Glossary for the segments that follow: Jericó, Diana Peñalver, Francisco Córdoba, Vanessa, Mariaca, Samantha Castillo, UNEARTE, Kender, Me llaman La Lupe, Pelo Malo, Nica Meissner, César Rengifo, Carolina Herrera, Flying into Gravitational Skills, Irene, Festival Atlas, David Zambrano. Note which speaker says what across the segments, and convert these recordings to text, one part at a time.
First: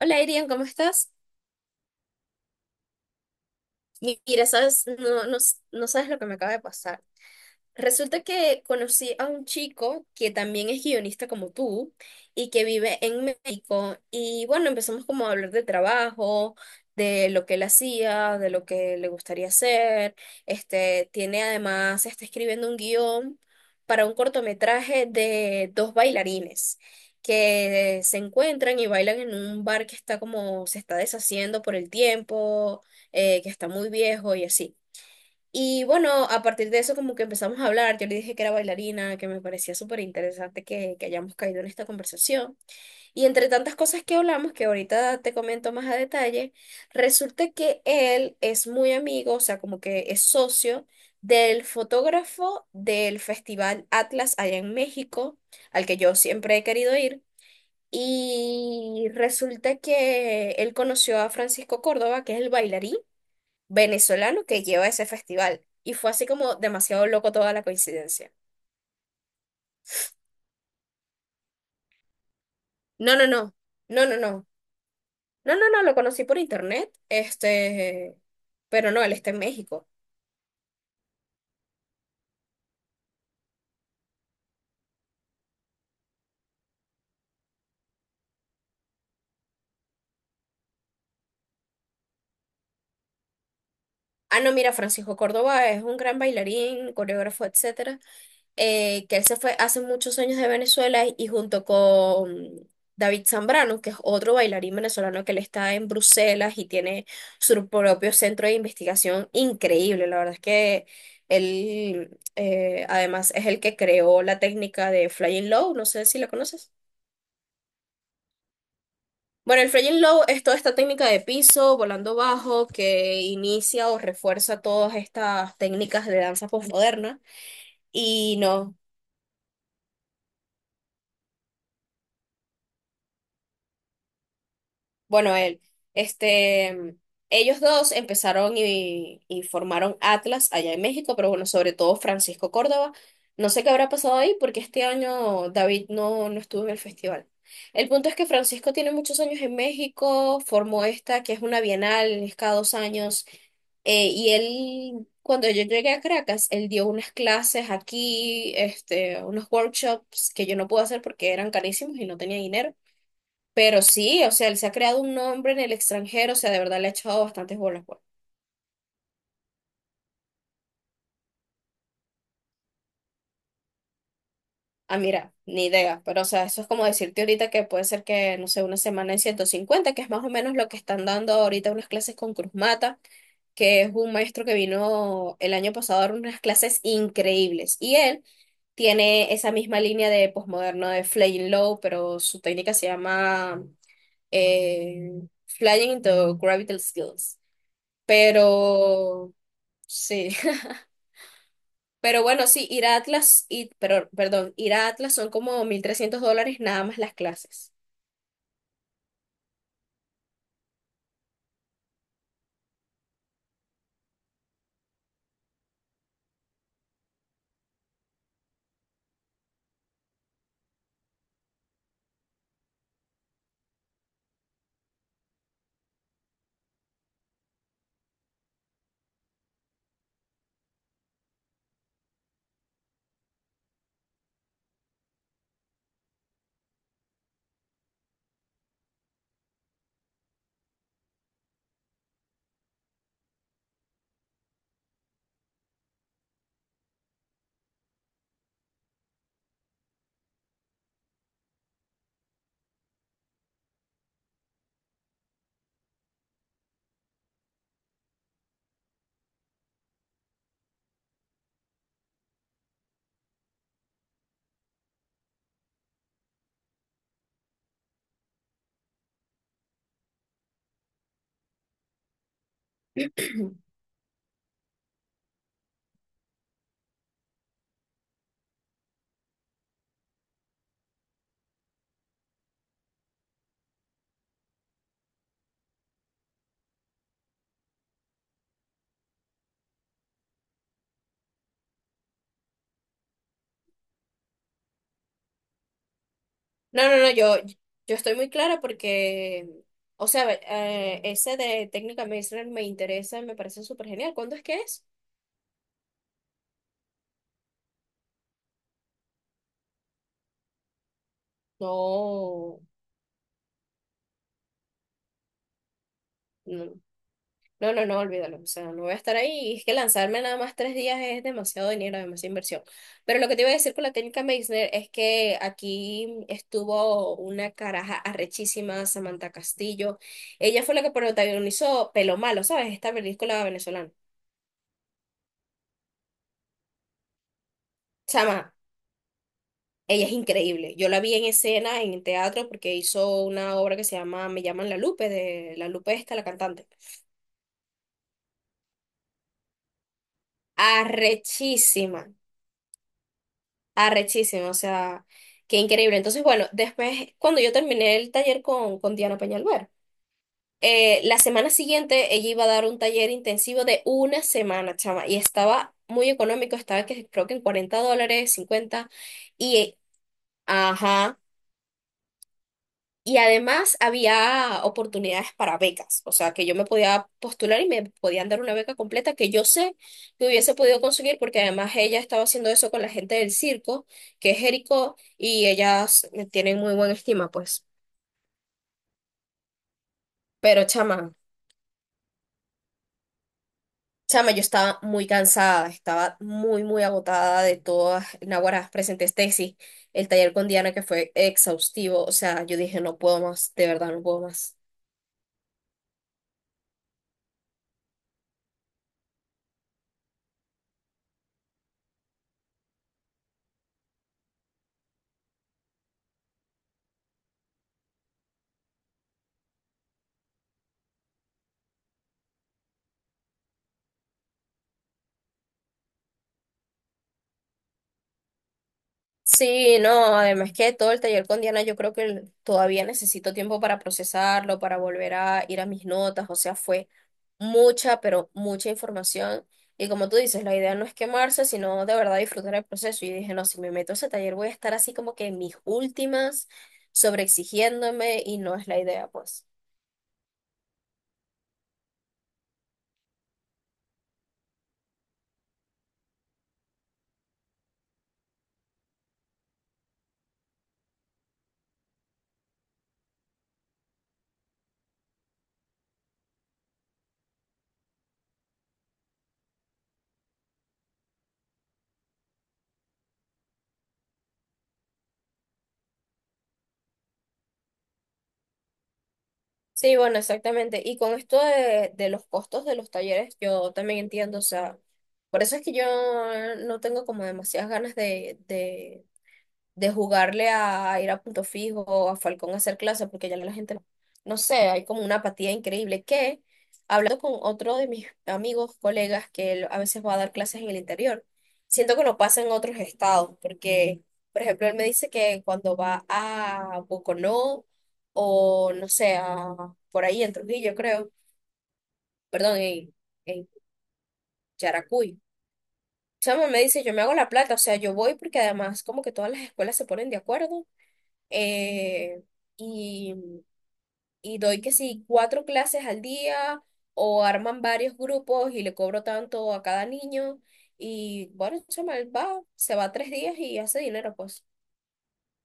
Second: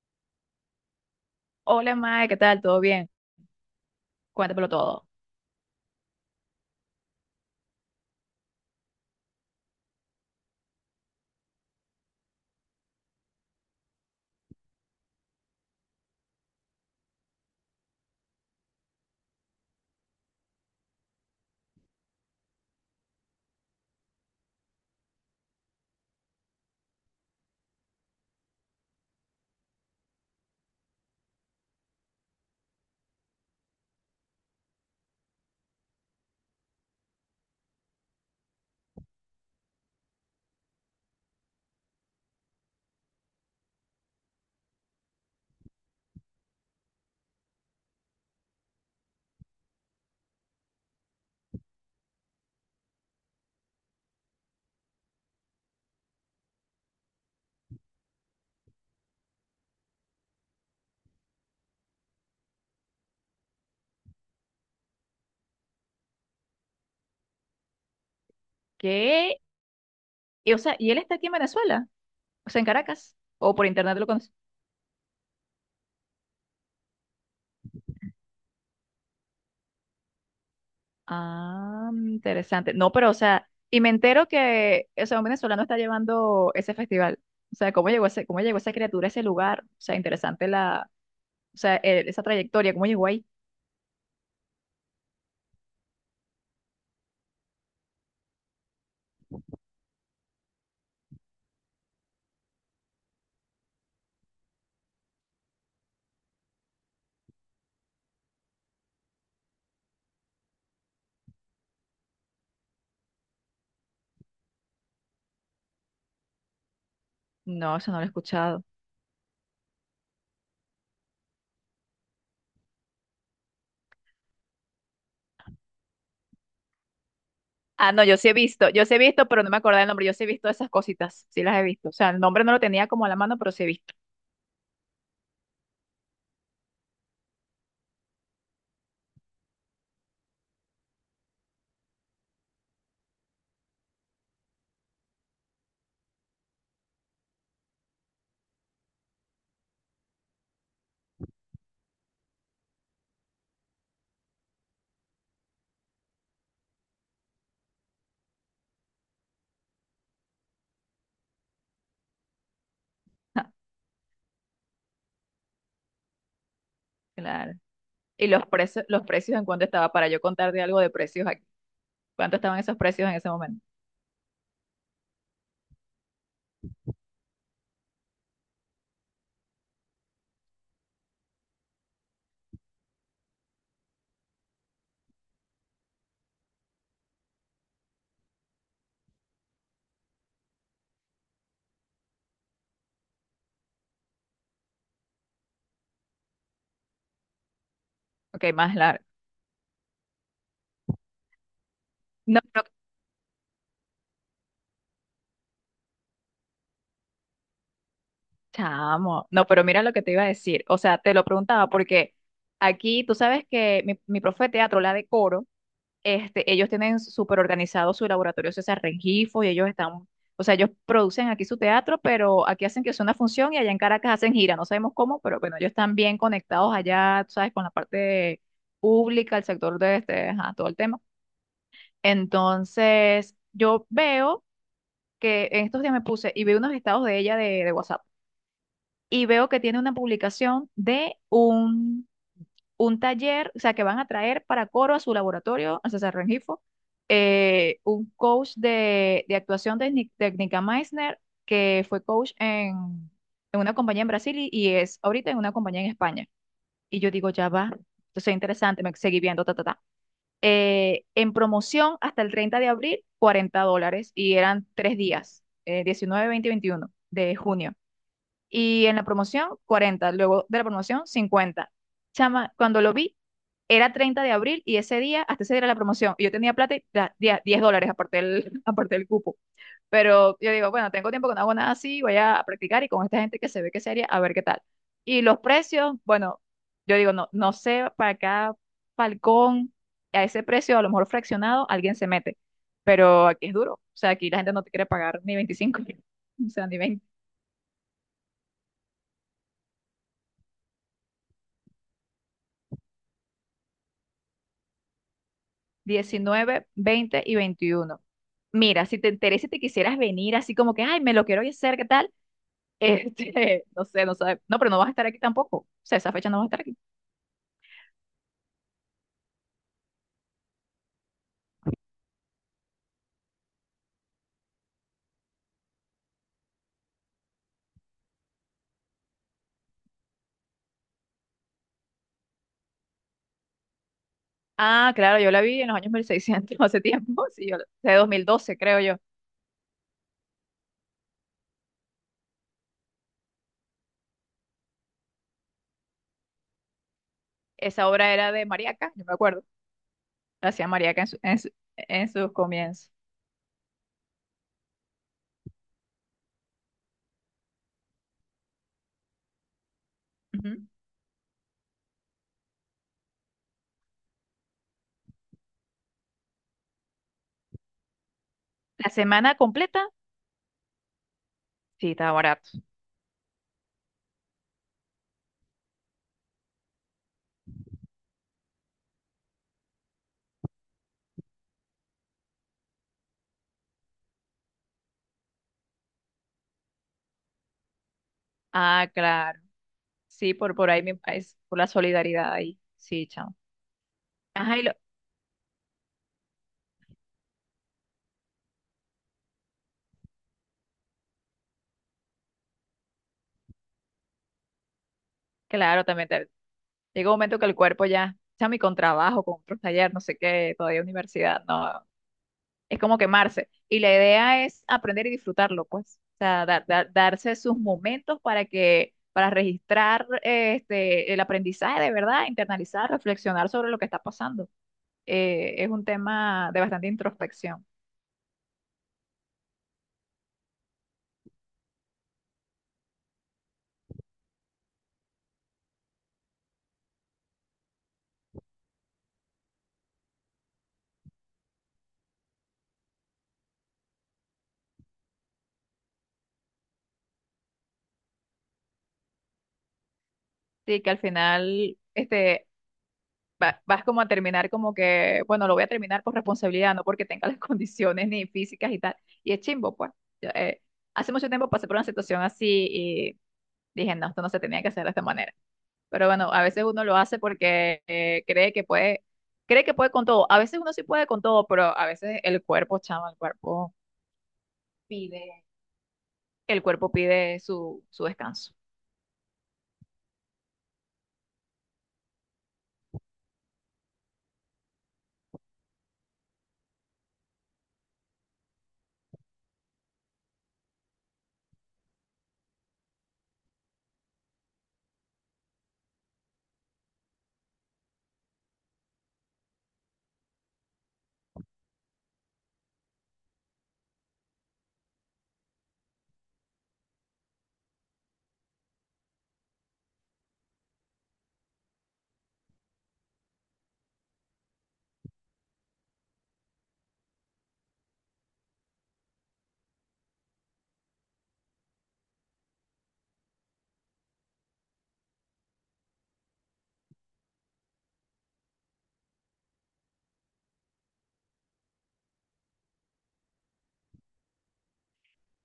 Speaker 1: Hola, Irian, ¿cómo estás?
Speaker 2: Hola, Mae, ¿qué tal? ¿Todo bien?
Speaker 1: Mira,
Speaker 2: Cuéntamelo
Speaker 1: sabes,
Speaker 2: todo.
Speaker 1: no, no, no sabes lo que me acaba de pasar. Resulta que conocí a un chico que también es guionista como tú y que vive en México. Y bueno, empezamos como a hablar de trabajo, de lo que él hacía, de lo que le gustaría hacer. Tiene además, está escribiendo un guión para un cortometraje de dos bailarines que se encuentran y bailan en un bar que está como, se está deshaciendo por el tiempo, que está muy viejo y así. Y bueno, a partir de eso como que empezamos a hablar, yo le dije que era bailarina, que me parecía súper interesante que hayamos caído en esta conversación. Y entre tantas cosas que hablamos, que ahorita te comento más a detalle, resulta que él es muy amigo, o sea, como que es socio del fotógrafo del Festival Atlas allá en México, al que yo siempre he querido ir. Y resulta que él conoció a Francisco Córdoba, que es el bailarín venezolano que lleva ese festival. Y fue así como demasiado loco toda la coincidencia.
Speaker 2: ¿Qué? Y, o sea, ¿y él está aquí en Venezuela? O sea, en Caracas.
Speaker 1: No, no, no,
Speaker 2: ¿O por internet
Speaker 1: no,
Speaker 2: lo
Speaker 1: no,
Speaker 2: conoces?
Speaker 1: no, no, no, no, lo conocí por internet, pero no, él está en México.
Speaker 2: Ah, interesante. No, pero, o sea, y me entero que, o sea, un venezolano está llevando ese festival. O sea, ¿cómo llegó ese, cómo llegó esa criatura a ese lugar? O sea, interesante la, o sea, esa trayectoria, ¿cómo llegó ahí?
Speaker 1: Ah, no, mira, Francisco Córdoba es un gran bailarín, coreógrafo, etcétera, que él se fue hace muchos años de Venezuela y junto con David Zambrano, que es otro bailarín venezolano que él está en Bruselas y tiene su propio centro de investigación increíble. La verdad es que él, además, es el que creó la técnica de Flying Low, no sé si la conoces.
Speaker 2: No, eso no lo he escuchado.
Speaker 1: Bueno, el Flying Low es toda esta técnica de piso, volando bajo, que inicia o refuerza todas estas técnicas de danza postmoderna.
Speaker 2: Ah, no, yo sí he
Speaker 1: Y
Speaker 2: visto,
Speaker 1: no.
Speaker 2: yo sí he visto, pero no me acordaba el nombre. Yo sí he visto esas cositas, sí las he visto. O sea, el nombre no lo tenía como a la mano, pero sí he visto.
Speaker 1: Bueno, él, este, ellos dos empezaron y formaron Atlas allá en México, pero bueno, sobre todo Francisco Córdoba. No sé qué habrá pasado ahí porque este año David no estuvo en el festival. El punto es que Francisco tiene muchos años en México, formó esta que es una bienal, es cada 2 años, y él, cuando yo llegué a Caracas, él dio unas clases aquí, unos workshops que yo no pude hacer porque eran carísimos y no tenía dinero. Pero sí, o sea, él se ha creado un nombre en el extranjero, o sea, de verdad le ha echado
Speaker 2: Claro.
Speaker 1: bastantes bolas, pues.
Speaker 2: Y los precios en cuánto estaba para yo contarte algo de precios aquí. ¿Cuánto estaban esos precios en ese momento?
Speaker 1: Ah, mira, ni idea, pero o sea, eso es como decirte ahorita que puede ser que, no sé, una semana en 150, que es más o menos lo que están dando ahorita unas clases con Cruz Mata, que es un maestro que vino el año pasado a dar unas clases increíbles. Y él tiene esa misma línea de posmoderno de Flying Low, pero su técnica se llama eh, Flying into Gravitational Skills.
Speaker 2: Ok, más largo.
Speaker 1: Pero sí. Pero
Speaker 2: No,
Speaker 1: bueno,
Speaker 2: no,
Speaker 1: sí, ir a Atlas, y, pero, perdón, ir a Atlas son como $1,300 nada más las clases.
Speaker 2: chamo. No, pero mira lo que te iba a decir. O sea, te lo preguntaba porque aquí tú sabes que mi profe de teatro, la de coro. Este, ellos tienen súper organizado su laboratorio César Rengifo y ellos están, o sea, ellos producen aquí su teatro, pero aquí hacen que sea una función y allá en Caracas hacen gira, no sabemos cómo, pero bueno, ellos están bien conectados allá, tú sabes, con la parte pública, el sector de este, ajá, todo el tema. Entonces, yo veo que en estos días me puse y vi unos estados de ella de, WhatsApp y veo que tiene una publicación de un taller, o sea, que van a traer para coro a su laboratorio, a César Rengifo, un coach de, actuación de, de Nica Meissner, que fue coach en una compañía en Brasil y es ahorita en una compañía en España. Y yo digo, ya va, entonces interesante, me seguí viendo, ta, ta, ta. En promoción hasta el 30 de abril, $40 y eran tres días, 19, 20 y 21 de junio. Y en la promoción, 40. Luego de la promoción, 50. Chama, cuando lo vi, era 30 de abril y ese día, hasta ese día era la promoción. Y yo tenía plata y 10, $10 aparte del, aparte del cupo. Pero yo digo, bueno, tengo tiempo que no hago nada así, voy a practicar y con esta gente que se ve que es seria, a ver qué tal. Y los precios, bueno, yo digo, no, no sé, para cada falcón, a ese precio, a lo mejor fraccionado, alguien se mete. Pero aquí es duro. O sea, aquí la gente no te quiere pagar ni 25, o sea, ni
Speaker 1: No, no, no, yo estoy muy clara porque, o sea, ese de técnica medicinal me interesa, me parece súper genial. ¿Cuándo es que es?
Speaker 2: 19, 20 y 21. Mira, si te interesa y te quisieras venir así como que, ay, me lo quiero hacer, ¿qué tal?
Speaker 1: No,
Speaker 2: Este, no sé, no sabes. No, pero no vas a estar aquí tampoco. O sea, esa fecha no vas a estar
Speaker 1: no.
Speaker 2: aquí.
Speaker 1: No, no, no, olvídalo. O sea, no voy a estar ahí. Y es que lanzarme nada más 3 días es demasiado dinero, demasiada inversión. Pero lo que te iba a decir con la técnica Meissner es que aquí estuvo una caraja arrechísima, Samantha Castillo. Ella fue la que protagonizó Pelo Malo, ¿sabes? Esta película venezolana.
Speaker 2: Ah, claro, yo la vi en los años 1600, hace tiempo, sí, yo, de dos mil
Speaker 1: Chama,
Speaker 2: doce creo yo.
Speaker 1: ella es increíble. Yo la vi en escena, en teatro, porque hizo una obra que se llama Me llaman La Lupe, de La Lupe esta, la cantante.
Speaker 2: Esa obra era de Mariaca, yo me acuerdo. La hacía Mariaca en, su- en, su-
Speaker 1: Arrechísima.
Speaker 2: en sus comienzos.
Speaker 1: Arrechísimo, o sea, qué increíble. Entonces, bueno, después, cuando yo terminé el taller con, Diana Peñalver,
Speaker 2: Ujú.
Speaker 1: la semana siguiente ella iba a dar un taller intensivo de una semana, chama, y estaba muy económico, estaba que, creo que en $40, 50
Speaker 2: La semana
Speaker 1: y,
Speaker 2: completa,
Speaker 1: ajá,
Speaker 2: sí, estaba barato.
Speaker 1: y además había oportunidades para becas, o sea, que yo me podía postular y me podían dar una beca completa que yo sé que hubiese podido conseguir porque además ella estaba haciendo eso con la gente del circo, que es Jericó, y ellas me tienen muy buena estima, pues.
Speaker 2: Ah, claro. Sí, por,
Speaker 1: Pero
Speaker 2: por ahí, mi
Speaker 1: chama,
Speaker 2: país, por la solidaridad ahí. Sí, chao.
Speaker 1: chama, yo
Speaker 2: Ajá,
Speaker 1: estaba muy cansada, estaba muy, muy agotada de todas, Naguará, presenté tesis, el taller con Diana que fue exhaustivo, o sea, yo dije, no puedo más, de verdad, no puedo más.
Speaker 2: claro, también llega un momento que el cuerpo ya, chami, con trabajo, con otros talleres, no sé qué, todavía universidad, no, es como quemarse. Y la idea es aprender y disfrutarlo, pues. O sea, darse sus momentos para que, para registrar este, el aprendizaje de verdad, internalizar, reflexionar sobre lo que está pasando. Es un tema de bastante introspección.
Speaker 1: Sí, no, además que todo el taller con Diana, yo creo que todavía necesito tiempo para procesarlo, para volver a ir a mis notas, o sea, fue mucha, pero mucha información. Y como tú dices, la idea no es quemarse, sino de verdad disfrutar el proceso. Y dije, no, si me meto a ese taller voy a estar así como que en mis últimas, sobreexigiéndome, y no es la idea, pues.
Speaker 2: Sí, que al final, este, vas como a terminar como que, bueno, lo voy a terminar por responsabilidad, no porque tenga las condiciones ni físicas y tal. Y es chimbo, pues. Yo, hace mucho tiempo pasé por una situación así y dije, no, esto no se tenía que hacer de esta manera. Pero bueno, a veces uno lo hace porque cree que puede con todo. A veces uno sí puede con todo, pero a veces el cuerpo, chama, pide, el cuerpo pide su descanso.
Speaker 1: Sí, bueno, exactamente. Y con esto de, los costos de los talleres, yo también entiendo, o sea, por eso es que yo no tengo como demasiadas ganas de jugarle a ir a punto fijo, a Falcón a hacer clase, porque ya la gente, no sé, hay como una apatía increíble que, hablando con otro de mis amigos, colegas, que él a veces va a dar clases en el interior, siento que no pasa en otros estados, porque, por ejemplo, él me dice que cuando va a Boconó o, no sé, a, por ahí en Trujillo, creo, perdón, en Yaracuy. Chamo me dice, yo me hago la plata, o sea, yo voy porque además como que todas las escuelas se ponen de acuerdo, eh, y, y doy que sí, 4 clases al día o arman varios grupos y le cobro tanto a cada niño. Y bueno, chaval, va, se va 3 días y hace dinero, pues.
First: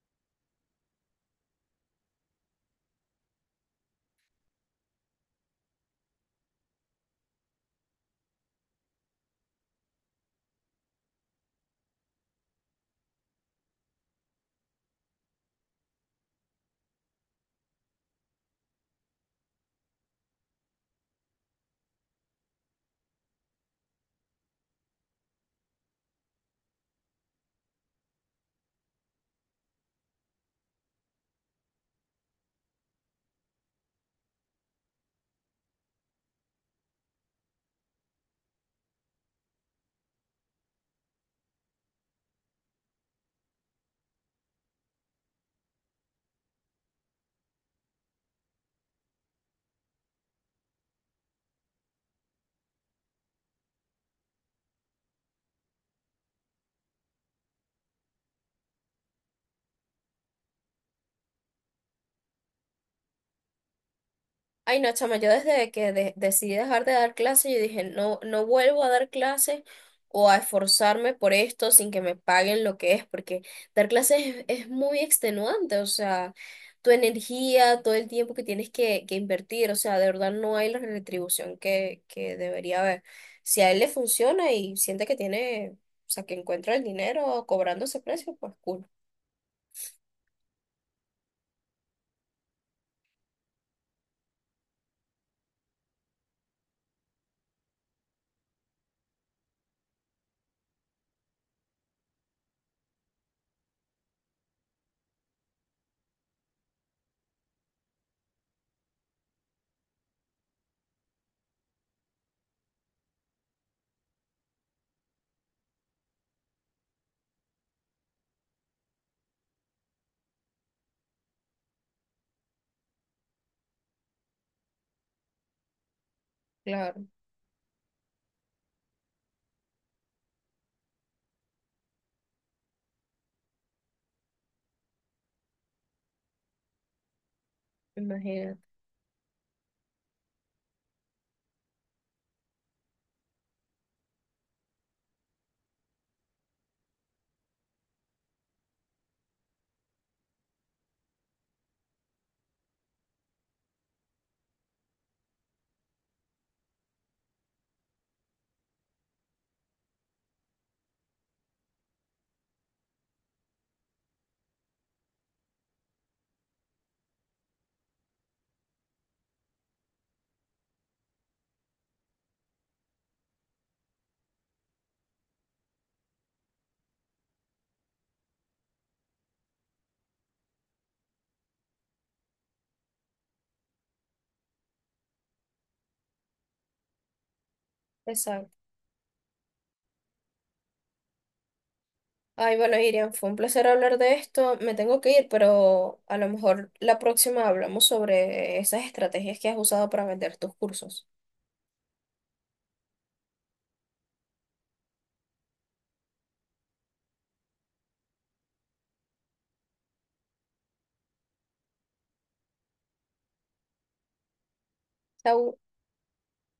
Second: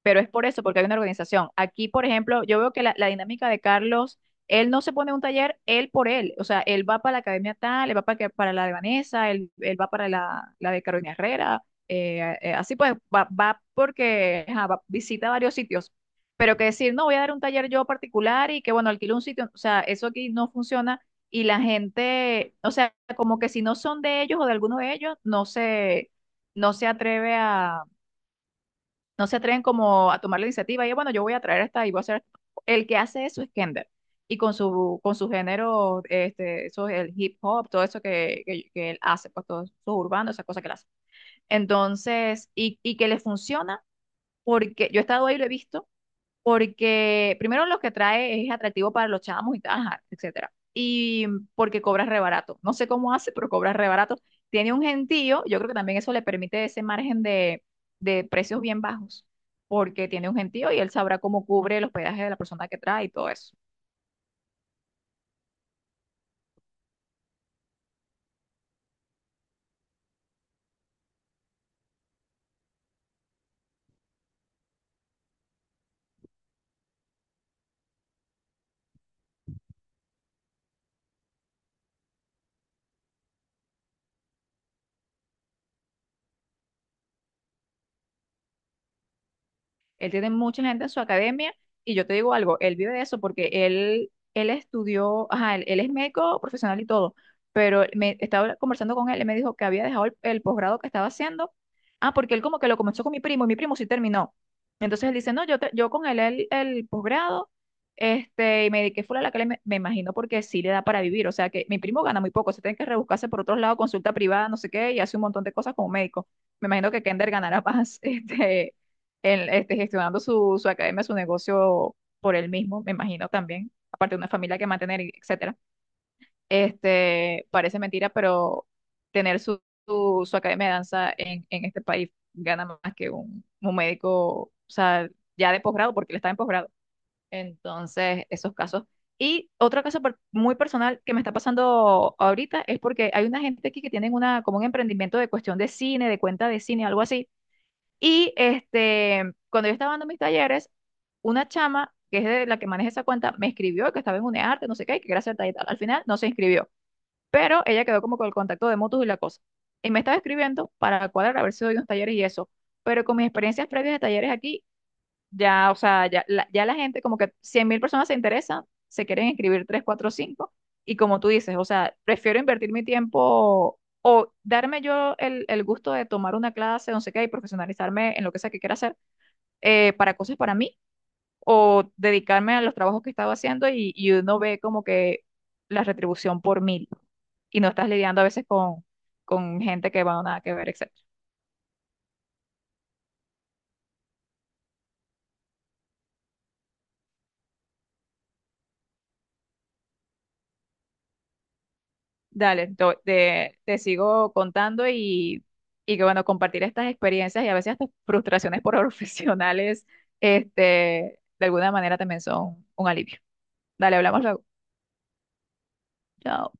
Speaker 2: Pero es por eso, porque hay una organización. Aquí, por ejemplo, yo veo que la dinámica de Carlos, él no se pone un taller él por él, o sea, él va para la academia tal, él va para la de Vanessa, él va para la de Carolina Herrera, así pues, va porque ajá, visita varios sitios, pero que decir, no, voy a dar un taller yo particular y que bueno, alquilo un sitio, o sea, eso aquí no funciona. Y la gente, o sea, como que si no son de ellos o de alguno de ellos, no se atreve no se atreven como a tomar la iniciativa y bueno, yo voy a traer esta y voy a hacer esto. El que hace eso es Kender. Y con su género, este, eso es el hip hop, todo eso que él hace, pues todo eso urbano, esa cosa que él hace. Entonces, y que le funciona, porque yo he estado ahí y lo he visto, porque primero lo que trae es atractivo para los chamos y tal, ajá, etcétera. Y porque cobra re barato. No sé cómo hace, pero cobra re barato. Tiene un gentío, yo creo que también eso le permite ese margen de precios bien bajos, porque tiene un gentío y él sabrá cómo cubre el hospedaje de la persona que trae y todo eso.
Speaker 1: Ay, no, chama, yo desde que decidí dejar de dar clases, yo dije, no, no vuelvo a dar clases o a esforzarme por esto sin que me paguen lo que es, porque dar clases es, muy extenuante, o sea, tu energía, todo el tiempo que tienes que invertir, o sea, de verdad no hay la retribución que debería haber. Si a él le funciona y siente que tiene, o sea, que encuentra el dinero cobrando ese precio, pues cool.
Speaker 2: Él tiene mucha gente en su academia y yo te digo algo, él vive de eso porque él estudió, ajá, él es médico profesional y todo, pero me estaba conversando con él y me dijo que había dejado el posgrado que estaba haciendo. Ah, porque él como que lo comenzó con mi primo y mi primo sí terminó. Entonces él dice, no, yo con él el posgrado, este, y me dediqué full a la que me imagino porque sí le da para vivir. O sea que mi primo gana muy poco, se tiene que rebuscarse por otros lados, consulta privada, no sé qué, y hace un montón de cosas como médico. Me imagino que Kender ganará más, este, él, este, gestionando su academia, su negocio por él mismo, me imagino también, aparte de una familia que mantener, y etcétera.
Speaker 1: Claro,
Speaker 2: Este, parece mentira, pero tener su academia de danza en este país gana más que un médico, o sea, ya de posgrado, porque él está en posgrado. Entonces, esos
Speaker 1: imagínate.
Speaker 2: casos. Y otro caso muy personal que me está pasando ahorita es porque hay una gente aquí que tienen una, como un emprendimiento de cuestión de cine, de cuenta de cine, algo así y este, cuando yo estaba dando mis talleres, una chama, que es de la que maneja esa cuenta, me escribió que estaba en UNEARTE, no sé qué, y que quería hacer tal y tal. Al final no se inscribió, pero ella quedó como con el contacto de motus y la cosa. Y me estaba escribiendo para cuadrar a ver si doy unos talleres y eso. Pero con mis experiencias previas de talleres aquí, ya, o sea, ya la, gente, como que 100.000 personas se interesan, se quieren inscribir 3, 4, 5 y como tú dices, o sea, prefiero invertir mi tiempo o darme yo el gusto de tomar una clase, no sé qué, y profesionalizarme en lo que sea que quiera hacer, para cosas para mí, o dedicarme a los trabajos que estaba haciendo y uno ve como que la retribución por mil, y no estás lidiando a veces
Speaker 1: Exacto.
Speaker 2: con, gente que va a nada que ver, etc.
Speaker 1: Ay, bueno, Irian, fue un placer hablar de esto. Me tengo que ir, pero a lo mejor la próxima hablamos sobre esas estrategias que has usado para vender tus cursos.
Speaker 2: Dale, te sigo contando y que bueno, compartir estas experiencias y a veces estas frustraciones por profesionales, este, de alguna manera también son un alivio. Dale, hablamos luego.
Speaker 1: Chau.
Speaker 2: Chao.